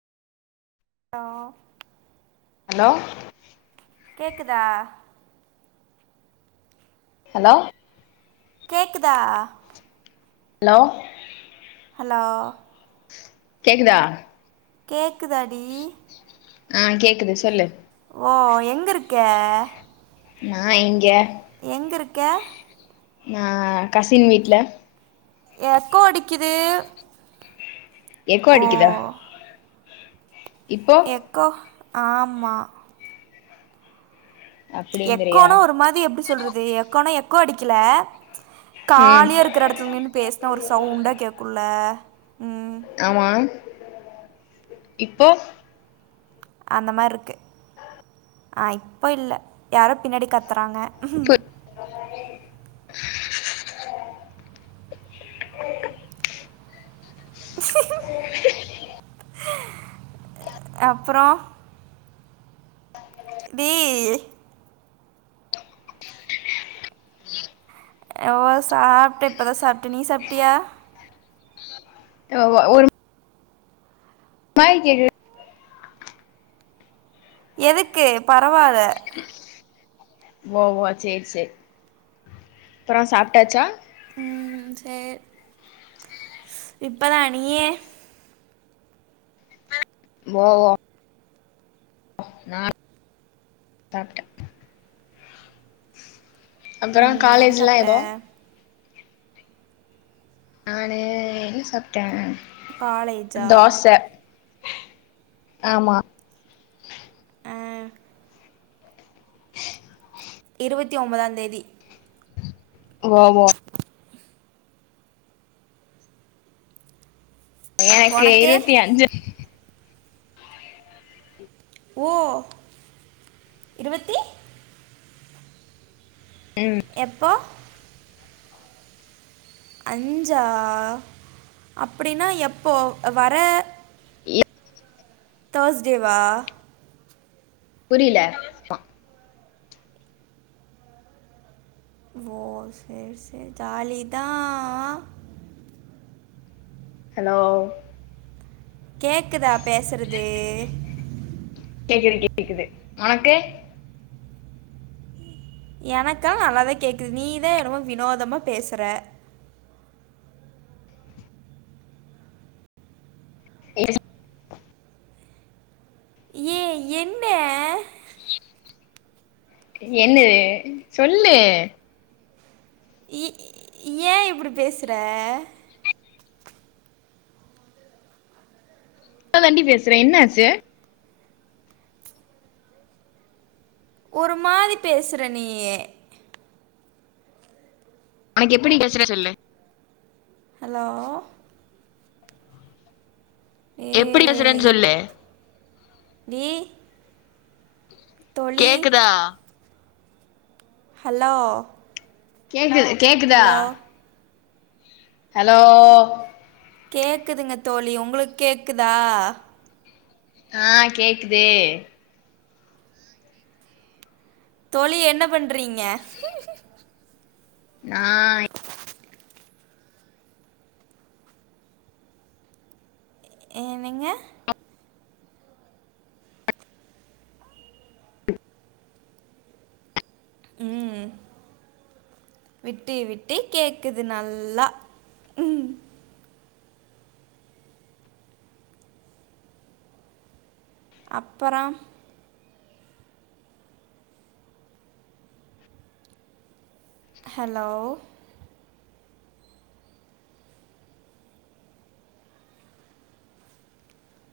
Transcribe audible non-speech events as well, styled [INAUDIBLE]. ஆ hello கேக்குதா? Hello கேக்குதா? Hello hello கேக்குதா? கேக்குதாடி? ஆஹ் கேக்குது சொல்லு ஓ எங்க இருக்க நான் இங்கே எங்க இருக்க ஆஹ கசின் வீட்டு்ல எக்கோ அடிக்குது எக்கோ ஓ அடிக்குதா இப்போ எக்கோ ஆமா அப்டிங்கிறியா எக்கோனா ஒரு மாதிரி எப்படி சொல்றது இது எக்கோனா எக்கோ அடிக்கல ம் காலியா இருக்கிற இடத்துல நின்னு பேசின ஒரு சவுண்டா கேக்கும் ல ஆமா இப்போ அந்த மாதிரி இருக்கு ஆ இப்போ இல்லை யாரோ பின்னாடி கத்துறாங்க உஹம் அப்புறம் டி ஓ சாப்பிட்டேன் இப்பதான் சாப்பிட்டேன் நீ சாப்பிட்டியா ஆ ஒரு மாரி கேக்குது எதுக்கு பரவா ல ஓஓ செரி செரி அப்புறம் சாப்பிட்டாச்சா உம் செரி இப்பதான் நீ ஓஹோ நான் சாப்பிட்டேன் அப்புறம் ம் என்ன காலேஜ்ல்லாம் சாப்பிட்ட ஏதோ நானு என்ன சாப்பிட்டேன் காலேஜா ஆமா இருவத்தி ஒன்பதாம் தேதி ஓஓ எனக்கு உனக்கே இருவத்தி அஞ்சு ஓ இருவத்தி ம் எப்போ அஞ்சா அப்டின்னா எப்போ வர ஏ தேஸ்டே வா புரில மா ஓ சேரி சேரி ஜாலிதா ஹாலோ கேக்குதா பேசறது கேக்குது கேக்குது ஒனக்கு எனக்கல்லா நல்லா கேக்குது நீதா என்னமோ வினோதமா பேசுற [INAUDIBLE] ஏ என்ன என்னது சொல்லு இ ஏ இப்டி பேசுற நல்லாதா டி பேசுறேன் என்ன ஆச்சு ஒரு மாரி பேசுற நீயி ஒனக்கு எப்டி பேசுற சொல்லு ஹலோ எப்புடி பேசுறேன் சொல்லு நீ கேக்குதா ஹலோ கேக்குது கேக்குதா ஹலோ ஹலோ கேக்குதுங்க தோழி ஒங்களுக்கு கேக்குதா ஆ கேக்குதே தோழி என்ன பண்றீங்க நா ஏனங்க ம் விட்டு விட்டு கேக்குது நல்லா ம் அப்பறம் ஹலோ